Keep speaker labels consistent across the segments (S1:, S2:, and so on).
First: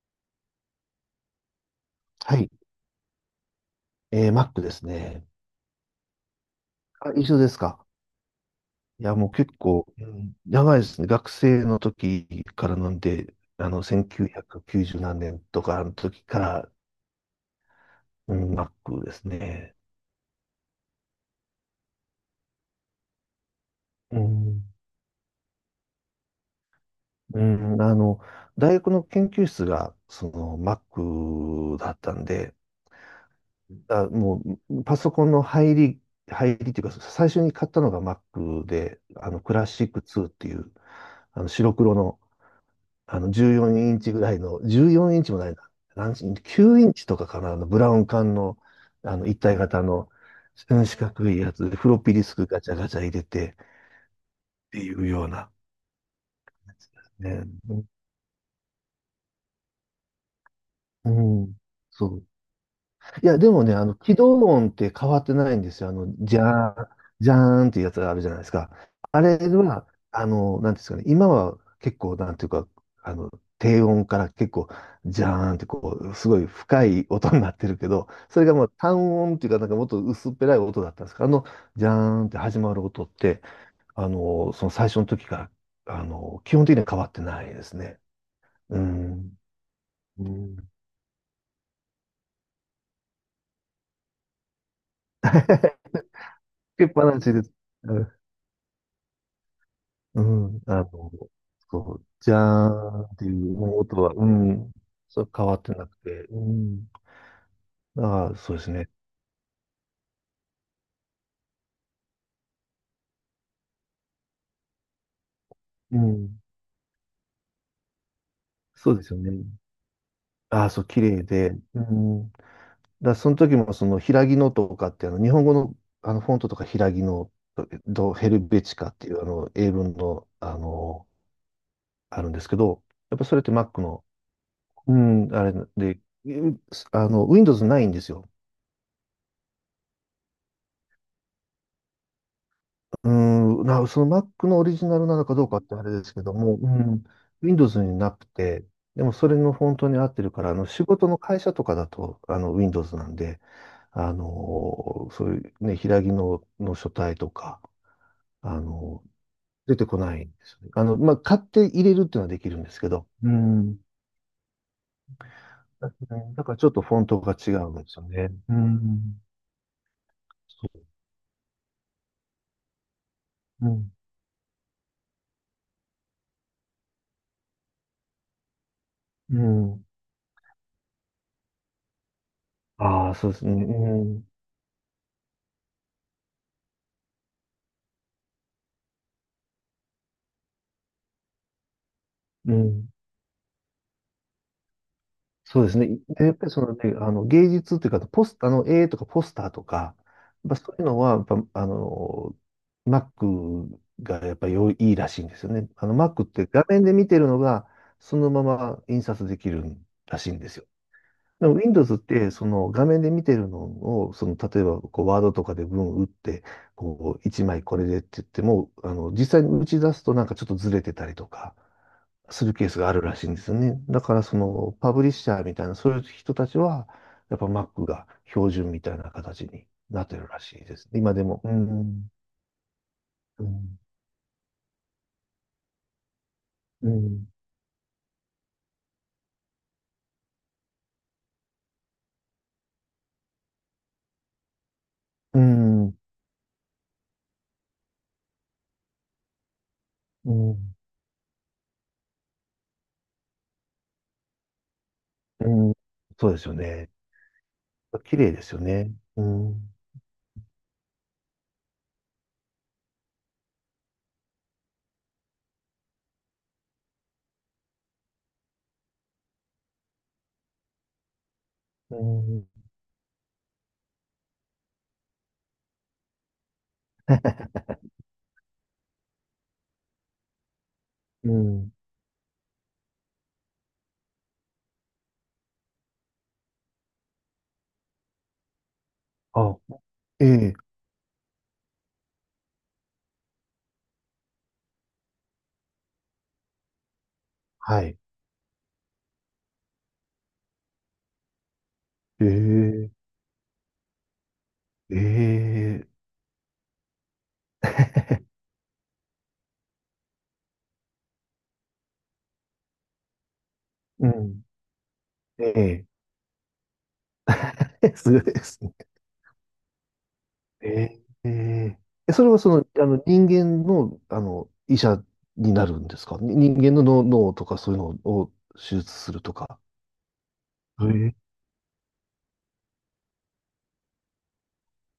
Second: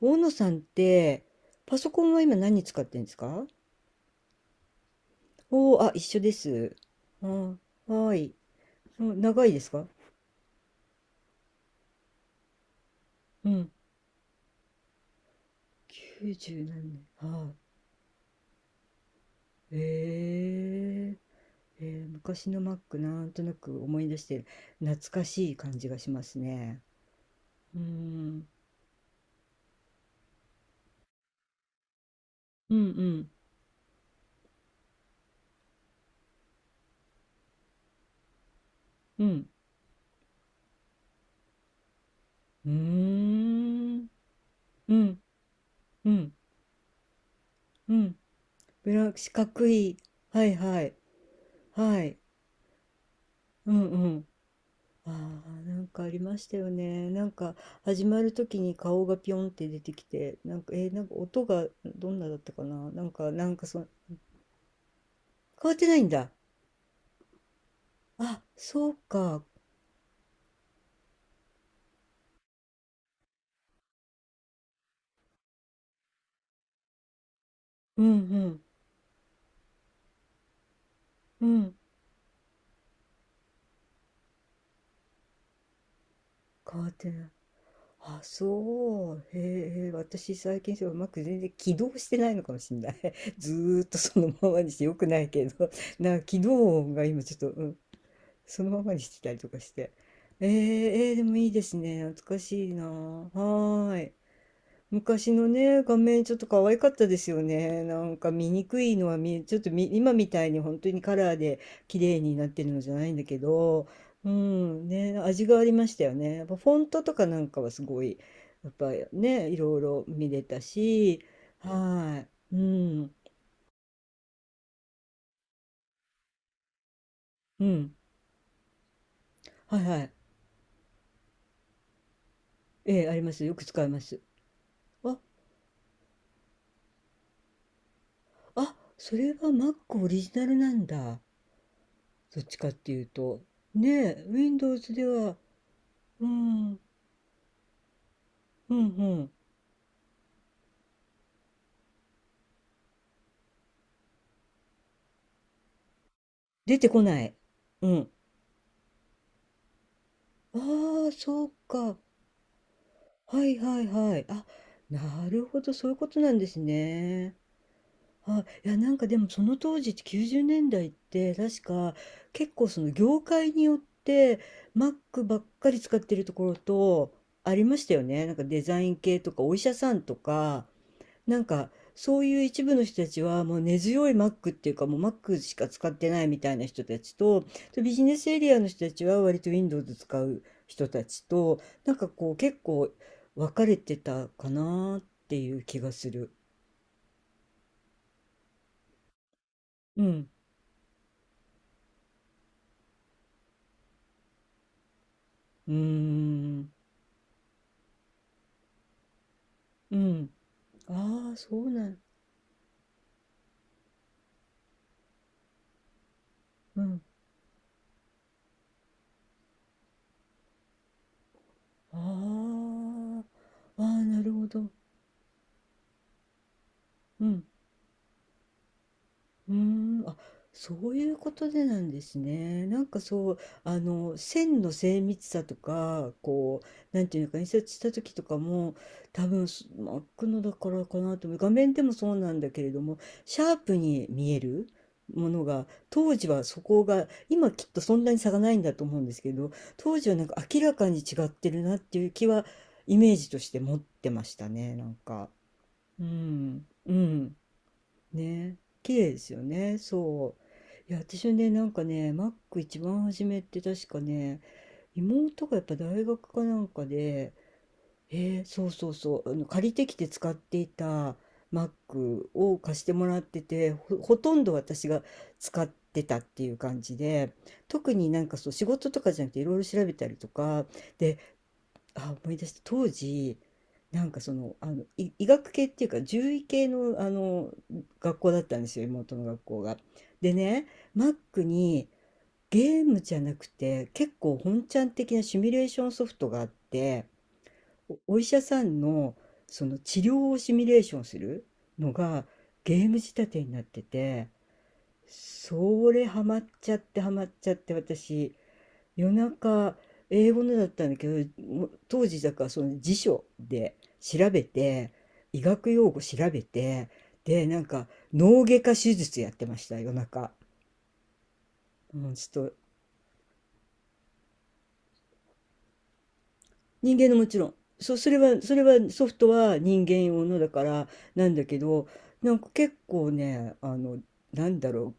S1: 大野さんって、パソコンは今
S2: はい。
S1: 何使ってるんですか？
S2: Mac ですね。
S1: おおー、あ、一緒です。
S2: あ、
S1: あー、
S2: 一緒で
S1: は
S2: すか。
S1: ーい。う
S2: いや、
S1: ん、
S2: もう
S1: 長い
S2: 結
S1: ですか？
S2: 構、うん、長いですね。学生の時からなんで、
S1: うん。
S2: 1990何年とかの
S1: 九
S2: 時か
S1: 十
S2: ら、
S1: 何年。は
S2: うん、Mac ですね。
S1: ーい。昔の Mac なんとなく思い出
S2: う
S1: して
S2: ん。
S1: 懐かしい感じがしますね。
S2: う
S1: う
S2: ん、
S1: ーん。
S2: 大学の研究室が、Mac だったんで、
S1: うんうん。
S2: あ、もう、パソコンの入りっていうか、最初に買ったのが Mac で、
S1: うん。
S2: クラシック2っていう、白黒の、
S1: うー
S2: 14イン
S1: ん。
S2: チぐらいの、
S1: う
S2: 14
S1: ん
S2: インチもないな。
S1: う
S2: 何イ
S1: ん
S2: ンチ？ 9 インチとかかな、ブラ
S1: う
S2: ウン
S1: ん。
S2: 管の、
S1: 四
S2: 一体
S1: 角
S2: 型
S1: い。
S2: の、
S1: はいはい。
S2: 四角いやつで、フロッ
S1: は
S2: ピー
S1: い。
S2: ディスクガチャガチャ入れてっ
S1: うんうん。
S2: ていう
S1: あ
S2: よう
S1: あ、
S2: な
S1: なんかありましたよ
S2: やつで
S1: ね。
S2: す
S1: な
S2: ね。
S1: んか
S2: う
S1: 始まる時に顔がピョンって出てきて、なんか、なんか
S2: ん。
S1: 音
S2: うん
S1: が
S2: そ
S1: どん
S2: う
S1: なだったかな。なん
S2: い
S1: か、
S2: や、
S1: な
S2: で
S1: ん
S2: も
S1: か
S2: ね、
S1: その、
S2: 起動音って変わってないん
S1: 変
S2: で
S1: わっ
S2: す
S1: て
S2: よ。
S1: ないんだ。
S2: じゃーん、じゃーんっていうやつがあるじゃない
S1: あ、
S2: ですか。
S1: そう
S2: あれ
S1: か。
S2: は、なんていうんですかね、今は結構、なんていうか、あの、低音から結構、じゃーんってこう、すごい深い音になってるけ
S1: うん
S2: ど、
S1: う
S2: それが
S1: ん。
S2: もう単音っていうか、なんかもっと薄っぺらい音だったんですけど、
S1: うん。
S2: じゃーんって始まる音って、その最初の時から、基本的
S1: 変
S2: には
S1: わっ
S2: 変わ
S1: て
S2: って
S1: ない。
S2: ないですね。
S1: あ、
S2: う
S1: そう。
S2: ん。
S1: へえ、
S2: う
S1: 私
S2: ん。
S1: 最
S2: つ
S1: 近それうまく全然起動してないのかもしれない。ずーっとそのままにしてよくないけど、なんか起動
S2: けっ
S1: 音が
S2: ぱな
S1: 今
S2: し
S1: ち
S2: で
S1: ょっと、
S2: す。
S1: うん、そのままにしてたりとかして。
S2: う
S1: え
S2: ん、
S1: ー、でもいいです
S2: そ
S1: ね。
S2: う、
S1: 懐
S2: じゃ
S1: かし
S2: ー
S1: いな。
S2: んって
S1: は
S2: いう音
S1: ーい。
S2: は、うん、そう
S1: 昔
S2: 変
S1: の
S2: わって
S1: ね、
S2: な
S1: 画
S2: くて、
S1: 面ちょっ
S2: う
S1: と可愛か
S2: ん、
S1: ったですよね。なんか
S2: ああ、
S1: 見
S2: そうで
S1: に
S2: す
S1: く
S2: ね。
S1: いのは見え、ちょっと今みたいに本当にカラーで綺麗になってるのじゃないんだけど、うん、ね、味がありまし
S2: う
S1: たよね。
S2: ん、
S1: やっぱフォントとかなんかはすごい、やっぱ
S2: そうで
S1: り
S2: すよね。
S1: ね、いろいろ見れた
S2: ああ、そう、綺
S1: し、
S2: 麗で、う
S1: は
S2: ん、だか
S1: い、うん、
S2: らその時もその、平木のとかって、日本語の、フォントとか平木の、
S1: うん、
S2: ドヘルベチカっていう、英
S1: はい
S2: 文
S1: はい、
S2: の、あるんですけど、
S1: ええ、あ
S2: やっ
S1: り
S2: ぱ
S1: ま
S2: それっ
S1: す。
S2: て
S1: よく
S2: Mac
S1: 使いま
S2: の、
S1: す。
S2: う
S1: あ、
S2: ん、あれで、うん、Windows ないんですよ。
S1: あ、それは Mac オリジナルなんだ。どっちかっていう
S2: う
S1: と。
S2: ーん、
S1: ね
S2: その
S1: え、
S2: Mac のオリジ
S1: Windows
S2: ナ
S1: で
S2: ルなのか
S1: は、
S2: どうかってあれですけ
S1: うん、
S2: ども、
S1: う
S2: う
S1: ん
S2: ん、Windows になくて、
S1: う
S2: でもそ
S1: ん。
S2: れのフォントに合ってるから、仕事の会社とかだとWindows なんで、あのそういうね、平きの、の
S1: 出て
S2: 書
S1: こ
S2: 体
S1: な
S2: と
S1: い。
S2: か、
S1: うん。
S2: あのー出てこないんですよね。
S1: ああ、
S2: まあ、買っ
S1: そう
S2: て入れ
S1: か。
S2: るっていうのはできるんですけど、う
S1: はい
S2: ん、
S1: はいはい。あ、なるほど、そ
S2: だ
S1: ういうことなん
S2: だ
S1: で
S2: か
S1: す
S2: らちょっとフォント
S1: ね。
S2: が違うんですよね。
S1: あ、
S2: う
S1: いや、なんか
S2: ん、
S1: でもその当時って90年
S2: そう、
S1: 代って確か結構その業界に
S2: う
S1: よっ
S2: ん、
S1: て Mac ばっかり使ってるところとありましたよね。なんかデザイン系と
S2: う
S1: かお医者
S2: ん。
S1: さんとかなんかそういう一部の人た
S2: ああ、
S1: ち
S2: そうで
S1: は
S2: すね。
S1: もう根
S2: う
S1: 強い
S2: ん、
S1: マックっていうかもうマックしか使ってないみたいな人たちとビジネスエリアの人たちは割と Windows 使う人たちとなんかこう
S2: う
S1: 結構
S2: ん。
S1: 分かれてたかなっていう
S2: そうです
S1: 気
S2: ね。
S1: がす
S2: で、や
S1: る。
S2: っぱりそのね、芸術っていうか、絵とかポスターとか、
S1: うん。
S2: やっぱそういうのは、やっぱ、Mac がやっぱり良いいいらしいんですよね。
S1: うー
S2: Mac って画
S1: ん。
S2: 面で見てるのが、そのまま印刷できる
S1: う
S2: らし
S1: ん。
S2: いんですよ。
S1: ああ、
S2: でも
S1: そうな
S2: Windows っ
S1: ん。
S2: て、その画面で見てるのを、その例えばこうワードとかで文打って、
S1: うん。
S2: こう、一枚これでって言っても、実際に打ち出すとなんかちょっとずれてたりとか
S1: あ
S2: するケースがあるらしいんですよね。
S1: あ。あ
S2: だ
S1: あ、
S2: か
S1: な
S2: ら
S1: る
S2: そ
S1: ほど。
S2: のパブリッシャーみたいな、そういう人たちは、
S1: う
S2: やっ
S1: ん。
S2: ぱ Mac が標準みたいな形
S1: うー
S2: にな
S1: ん、
S2: っ
S1: あ、
S2: てるらしいです。
S1: そうい
S2: 今
S1: う
S2: で
S1: こ
S2: も。
S1: と
S2: う
S1: でなんで
S2: ん。
S1: すね。なんかそう、
S2: う
S1: あ
S2: ん。
S1: の、線の精密さとか、こ
S2: う
S1: う、なんていう
S2: ん。
S1: のか、印刷した時とかも、多分、真っ黒だからかなと思う。画面でもそうなんだけれども、シャープに見えるも
S2: う
S1: のが、
S2: ん。
S1: 当時はそこが、今きっとそんなに差がないんだと思うんですけど、当時はなん
S2: う
S1: か明ら
S2: ん。
S1: かに違ってるなっていう気は、イメージとして持ってましたね、なんか。
S2: うん
S1: う
S2: そうですよ
S1: ん、
S2: ね。
S1: うん。
S2: 綺麗です
S1: ね、
S2: よね。
S1: 綺麗で
S2: う
S1: すよ
S2: ん。
S1: ね、そう。いや、私はね、なんかね、マック一番初めって確かね、妹がやっぱ大学かなんかで、そうそうそう、あの借りてきて使っていたマッ
S2: う
S1: ク
S2: ん。
S1: を貸してもらってて、ほとんど私が使ってたっていう感じで、特になんかそう仕事とかじゃなくていろいろ調べたりとか、で、
S2: うん。
S1: あ、思い出した。当時、なんかその、あの、医学系っていうか、獣医系の、あの、学校だったんですよ、妹の 学
S2: あ、
S1: 校が。
S2: え
S1: で
S2: え、
S1: ね、マックにゲームじゃなくて、結構本ちゃん的なシミュレーションソフトがあって、
S2: はい。
S1: お医者さんの、その治療をシミュレーションするのが
S2: え
S1: ゲー
S2: え、
S1: ム仕立てになってて、
S2: ええ、
S1: それハマっちゃってハマっちゃって私、夜中英語のだったんだけどもう当時だからその辞書で
S2: う
S1: 調べ
S2: ん。
S1: て医
S2: え
S1: 学
S2: え、
S1: 用語調べてでなんか
S2: すごいで
S1: 脳外
S2: す
S1: 科
S2: ね。
S1: 手術やってました夜中、
S2: ええ、え
S1: う
S2: え、
S1: ん、
S2: そ
S1: ち
S2: れは
S1: ょ
S2: そ
S1: っ
S2: の、人間の、医者になるんですかに人間の
S1: 人間のも
S2: 脳
S1: ち
S2: と
S1: ろん。
S2: かそういうのを
S1: それ
S2: 手
S1: は
S2: 術
S1: ソ
S2: す
S1: フ
S2: る
S1: ト
S2: と
S1: は
S2: か。
S1: 人間用のだか
S2: え
S1: らな
S2: え。
S1: んだけど、なんか結構ね、あの、なんだろ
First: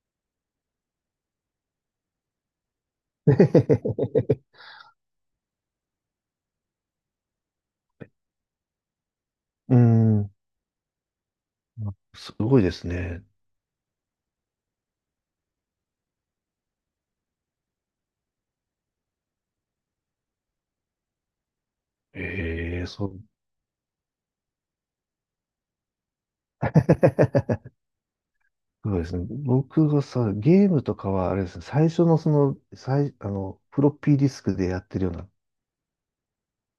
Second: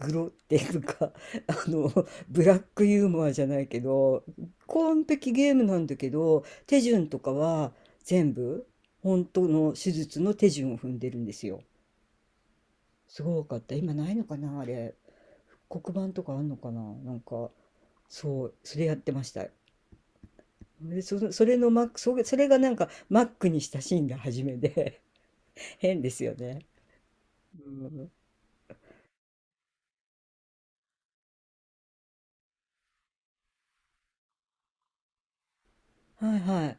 S1: う、グロっていうか、あの、ブラックユーモアじゃないけど、完璧ゲームなんだけど、手順とかは全部、本当の
S2: う
S1: 手術
S2: ん。
S1: の手順を踏んでるんですよ。
S2: すごいです
S1: す
S2: ね。
S1: ごかった。今ないのかな、あれ。黒板とかあんのかな、なんか、そう、それやってました。で、それがなん
S2: ええ、
S1: か
S2: そう。
S1: マックに親しんだ初めで 変ですよね。う ん。
S2: そうですね。僕がさ、ゲームとかは、あれですね、最初のその、フロッピーディスクでやってるような
S1: はいはい。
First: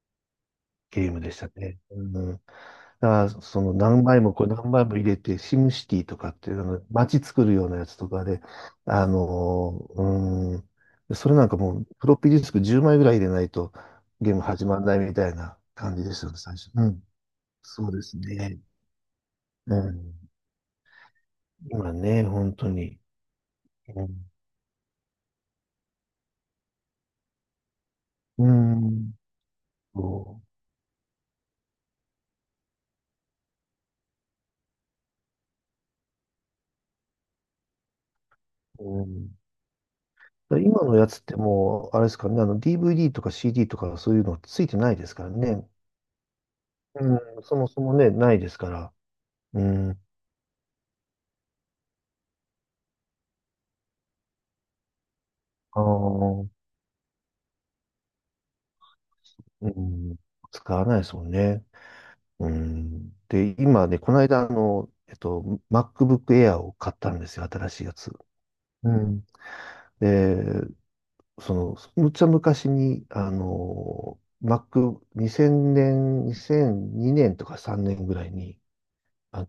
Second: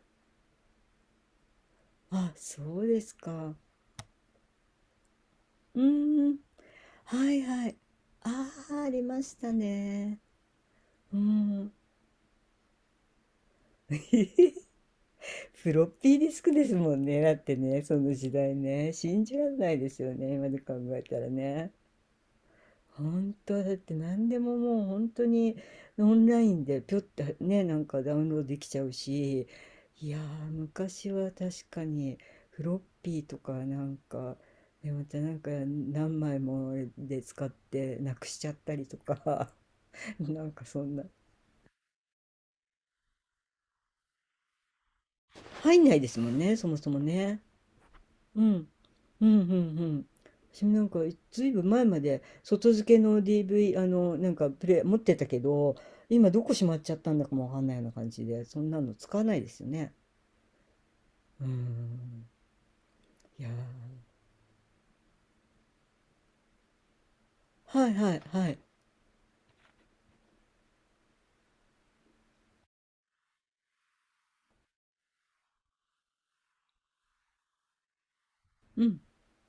S2: ゲームでしたね。う
S1: あ、
S2: ん。だか
S1: そうです
S2: ら、
S1: か。
S2: その何枚もこれ何枚も入れて、シム
S1: う
S2: シティとかっ
S1: ん。
S2: ていう街
S1: はい
S2: 作るよ
S1: は
S2: う
S1: い。
S2: なやつとかで、
S1: ああ、あり
S2: あ
S1: ました
S2: の
S1: ね。
S2: ーうん。
S1: う
S2: それなんか
S1: ん。
S2: もう、フロッピーディスク10枚ぐらい入れないとゲーム始 まらないみたいな
S1: フロッ
S2: 感じで
S1: ピー
S2: し
S1: デ
S2: た
S1: ィ
S2: ね、
S1: スク
S2: 最
S1: で
S2: 初。
S1: す
S2: う
S1: も
S2: ん。
S1: んね。だってね、
S2: そう
S1: そ
S2: で
S1: の
S2: す
S1: 時代
S2: ね。
S1: ね。信じられな
S2: う
S1: いですよ
S2: ん。
S1: ね。今で考えたらね。
S2: 今ね、本当に。
S1: 本当だって
S2: う
S1: 何
S2: ん。
S1: でももう本当にオンラインでぴょってねなんかダウンロー
S2: う
S1: ドできちゃう
S2: ん
S1: しいや
S2: そ
S1: ー昔は確かにフロッピーとかなんかでまたなんか何枚もで使ってなくしちゃったりと
S2: う。うん。
S1: か なんかそ
S2: 今
S1: ん
S2: の
S1: な
S2: やつってもう、あれですからね、DVD とか CD とかそういうのついてないですからね。
S1: 入んないですもんねそもそも
S2: う
S1: ね
S2: ん、そもそもね、ない
S1: う
S2: です
S1: ん。
S2: から。
S1: うんうんう
S2: うん、あ
S1: ん。私もなんかいずいぶん前まで外付けの DV、あの、なんかプレイ持ってたけど、今ど
S2: あ、
S1: こしまっちゃったんだかもわかんないような感じで、そんなの使わないですよ
S2: う
S1: ね。
S2: ん、使わないですもん
S1: う
S2: ね。
S1: ん。
S2: うん、
S1: いや
S2: で、今ね、こ
S1: ー。
S2: の間、MacBook Air を買ったんですよ、新しい
S1: は
S2: や
S1: い
S2: つ。
S1: はいはい。
S2: うん。で、その、むっちゃ昔に、Mac、2000年、2002年とか3年ぐらいに、
S1: うん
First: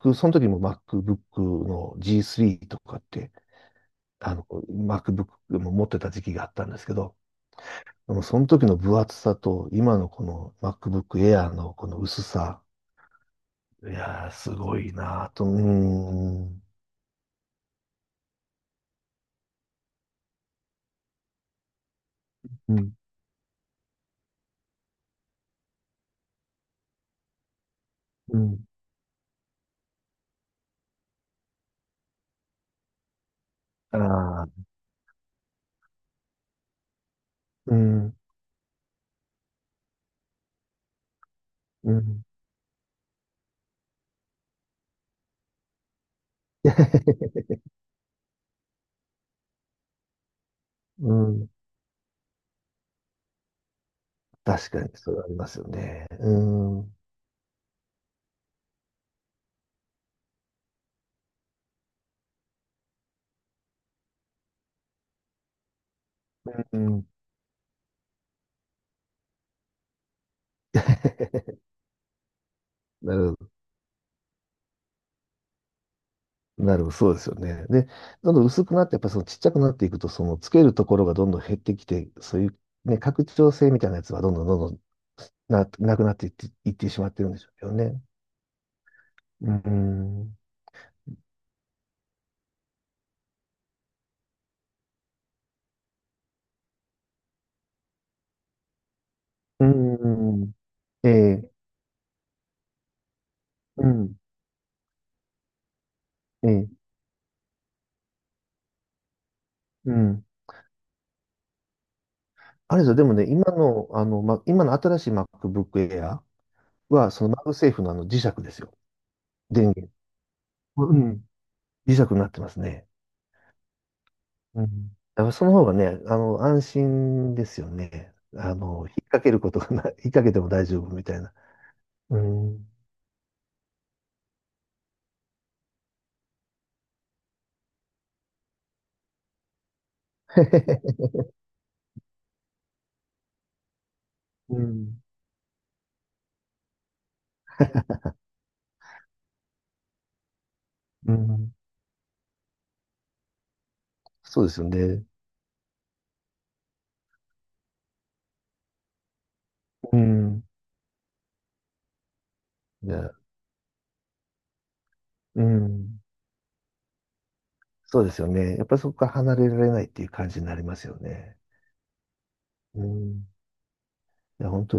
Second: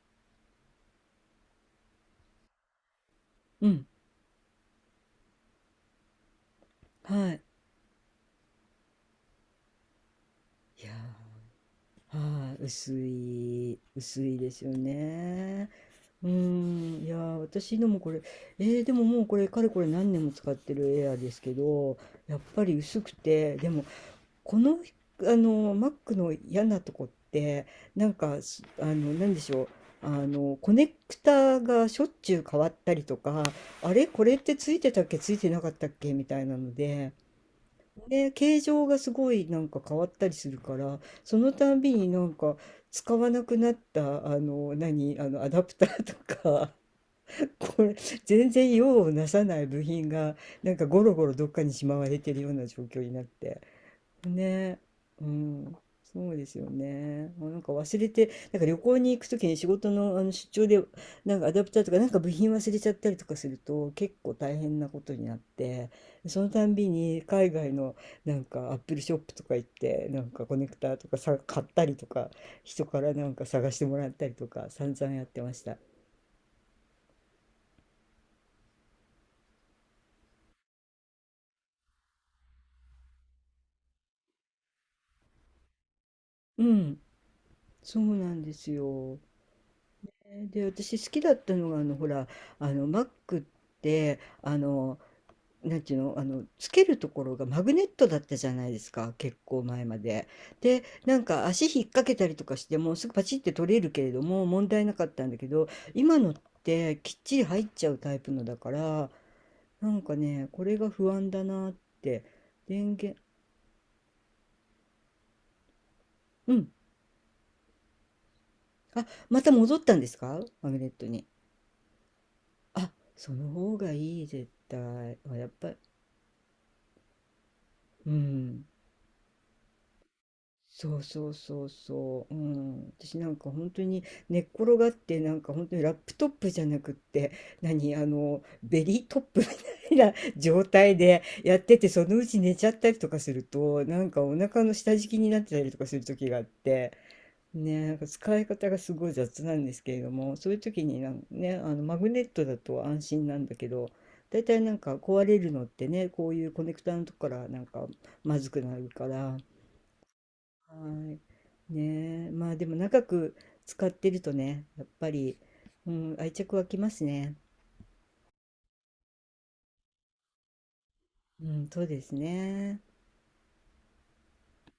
S2: Mac、その時も MacBook の G3 とかって、
S1: うん
S2: MacBook も持ってた時期があったんですけど、
S1: はい。
S2: でもその時の分厚さと、今のこの
S1: いや
S2: MacBook Air のこの薄
S1: ー。は
S2: さ、
S1: い。薄い、
S2: い
S1: 薄
S2: やー、
S1: いで
S2: す
S1: すよ
S2: ごいなぁと、う
S1: ね。うー
S2: ーん、
S1: ん、いやー私のもこれ、でももうこれかれこれ何年も使ってるエアーですけどやっぱ
S2: う
S1: り
S2: ん、
S1: 薄くてでもこの、あの、マックの嫌なとこって、なん
S2: う
S1: か、
S2: ん、
S1: あの、なんでしょう。あの、コネクタがしょっちゅう変わったりとか、あれこれっ
S2: ああ、
S1: てついてたっけついてなかったっけみたいなので、
S2: うん、
S1: で、形状がすごいなんか変わったりするから、そのたん
S2: う
S1: びにな
S2: ん、
S1: んか使わなくなった、あの、何、あの、アダプターとか これ、全然用をなさない部品が、なんかゴ
S2: う
S1: ロゴロど
S2: ん、
S1: っかにしまわれてるような状況になって。
S2: 確
S1: ね
S2: かにそれ
S1: う
S2: はありますよ
S1: ん、
S2: ね。
S1: そうですよ
S2: うん、
S1: ね。あなんか忘れて、なんか旅行に行くときに仕事の、あの出張で、なんかアダプターとか、なんか部品忘れちゃったりとかすると、結構大変なことになって、そのたん
S2: う
S1: び
S2: ん、
S1: に海外のなんかアップルショップとか行って、なんかコネクターとかさ、買ったりとか、人から
S2: な
S1: なん
S2: る
S1: か
S2: ほ
S1: 探してもらったりとか、散々やってました。
S2: ど、なるほど、そうですよね。で、どんどん薄くなって、やっぱりそのちっちゃくなっていくと、そのつけるところがどんどん減ってきて、そういうね、拡張性みたいなやつはどんどんどんどんなくなっていって、
S1: う
S2: いって
S1: ん、
S2: しまってるんでしょうけど
S1: そ
S2: ね。
S1: うなんですよ。
S2: うん。
S1: で、私好きだったのが、あの、ほら、あの、Mac って、あの、なんていうの、あの、つけるところがマグネットだったじゃないですか、結構
S2: う
S1: 前まで。
S2: ん。
S1: で、
S2: え
S1: なんか
S2: え、
S1: 足引っ掛けたりとかしてもすぐパチって取れ
S2: う
S1: るけれ
S2: ん。
S1: ども問題なかったんだけど、今のっ
S2: ええ、
S1: てきっちり入っちゃうタイプのだから、な
S2: う
S1: んか
S2: ん。
S1: ね、これが不安だなって。
S2: あれですよ、
S1: 電
S2: でも
S1: 源、
S2: ね、今の、ま、今の新しい MacBook Air
S1: うん。
S2: は、そのマグセーフのあの磁石ですよ。
S1: あ、また
S2: 電
S1: 戻っ
S2: 源。
S1: たんですかマグネッ
S2: う
S1: トに？
S2: ん。磁石になってますね。
S1: あ、その方がいい、絶
S2: うん。
S1: 対。
S2: だから
S1: あ
S2: そ
S1: やっ
S2: の方
S1: ぱ
S2: が
S1: り、
S2: ね、安心ですよ
S1: う
S2: ね。
S1: ん。
S2: 引っ掛けることがない、引っ掛けても大丈夫
S1: そう
S2: みたい
S1: そ
S2: な。
S1: うそう
S2: う
S1: そう、う
S2: ん。
S1: ん、私なんか本当に寝っ転がってなんか本当にラップトップじゃなくって何あのベリートップみたいな 状態 でやっててそのうち寝ちゃったりとかするとなんかお
S2: う
S1: 腹の下
S2: ん。
S1: 敷きになってたりとかする時があってねなんか使い方がすごい雑なんですけれどもそういう時にな
S2: う
S1: ん
S2: ん。
S1: ねあのマグネットだと安心なんだけどだ
S2: そ
S1: い
S2: うで
S1: た
S2: す
S1: い
S2: よ
S1: なんか
S2: ね。
S1: 壊れるのってねこういうコネクターのとこからなんかまずくなるから。
S2: うん。
S1: はい。ねえ、まあでも
S2: じゃ
S1: 長
S2: あ、
S1: く使ってるとね、やっぱり、
S2: う
S1: う
S2: ん。
S1: ん、愛着湧きますね。
S2: そうですよね。やっぱりそこから離れられないっていう感じになりますよね。
S1: うん、そうですね。
S2: うん。いや、本当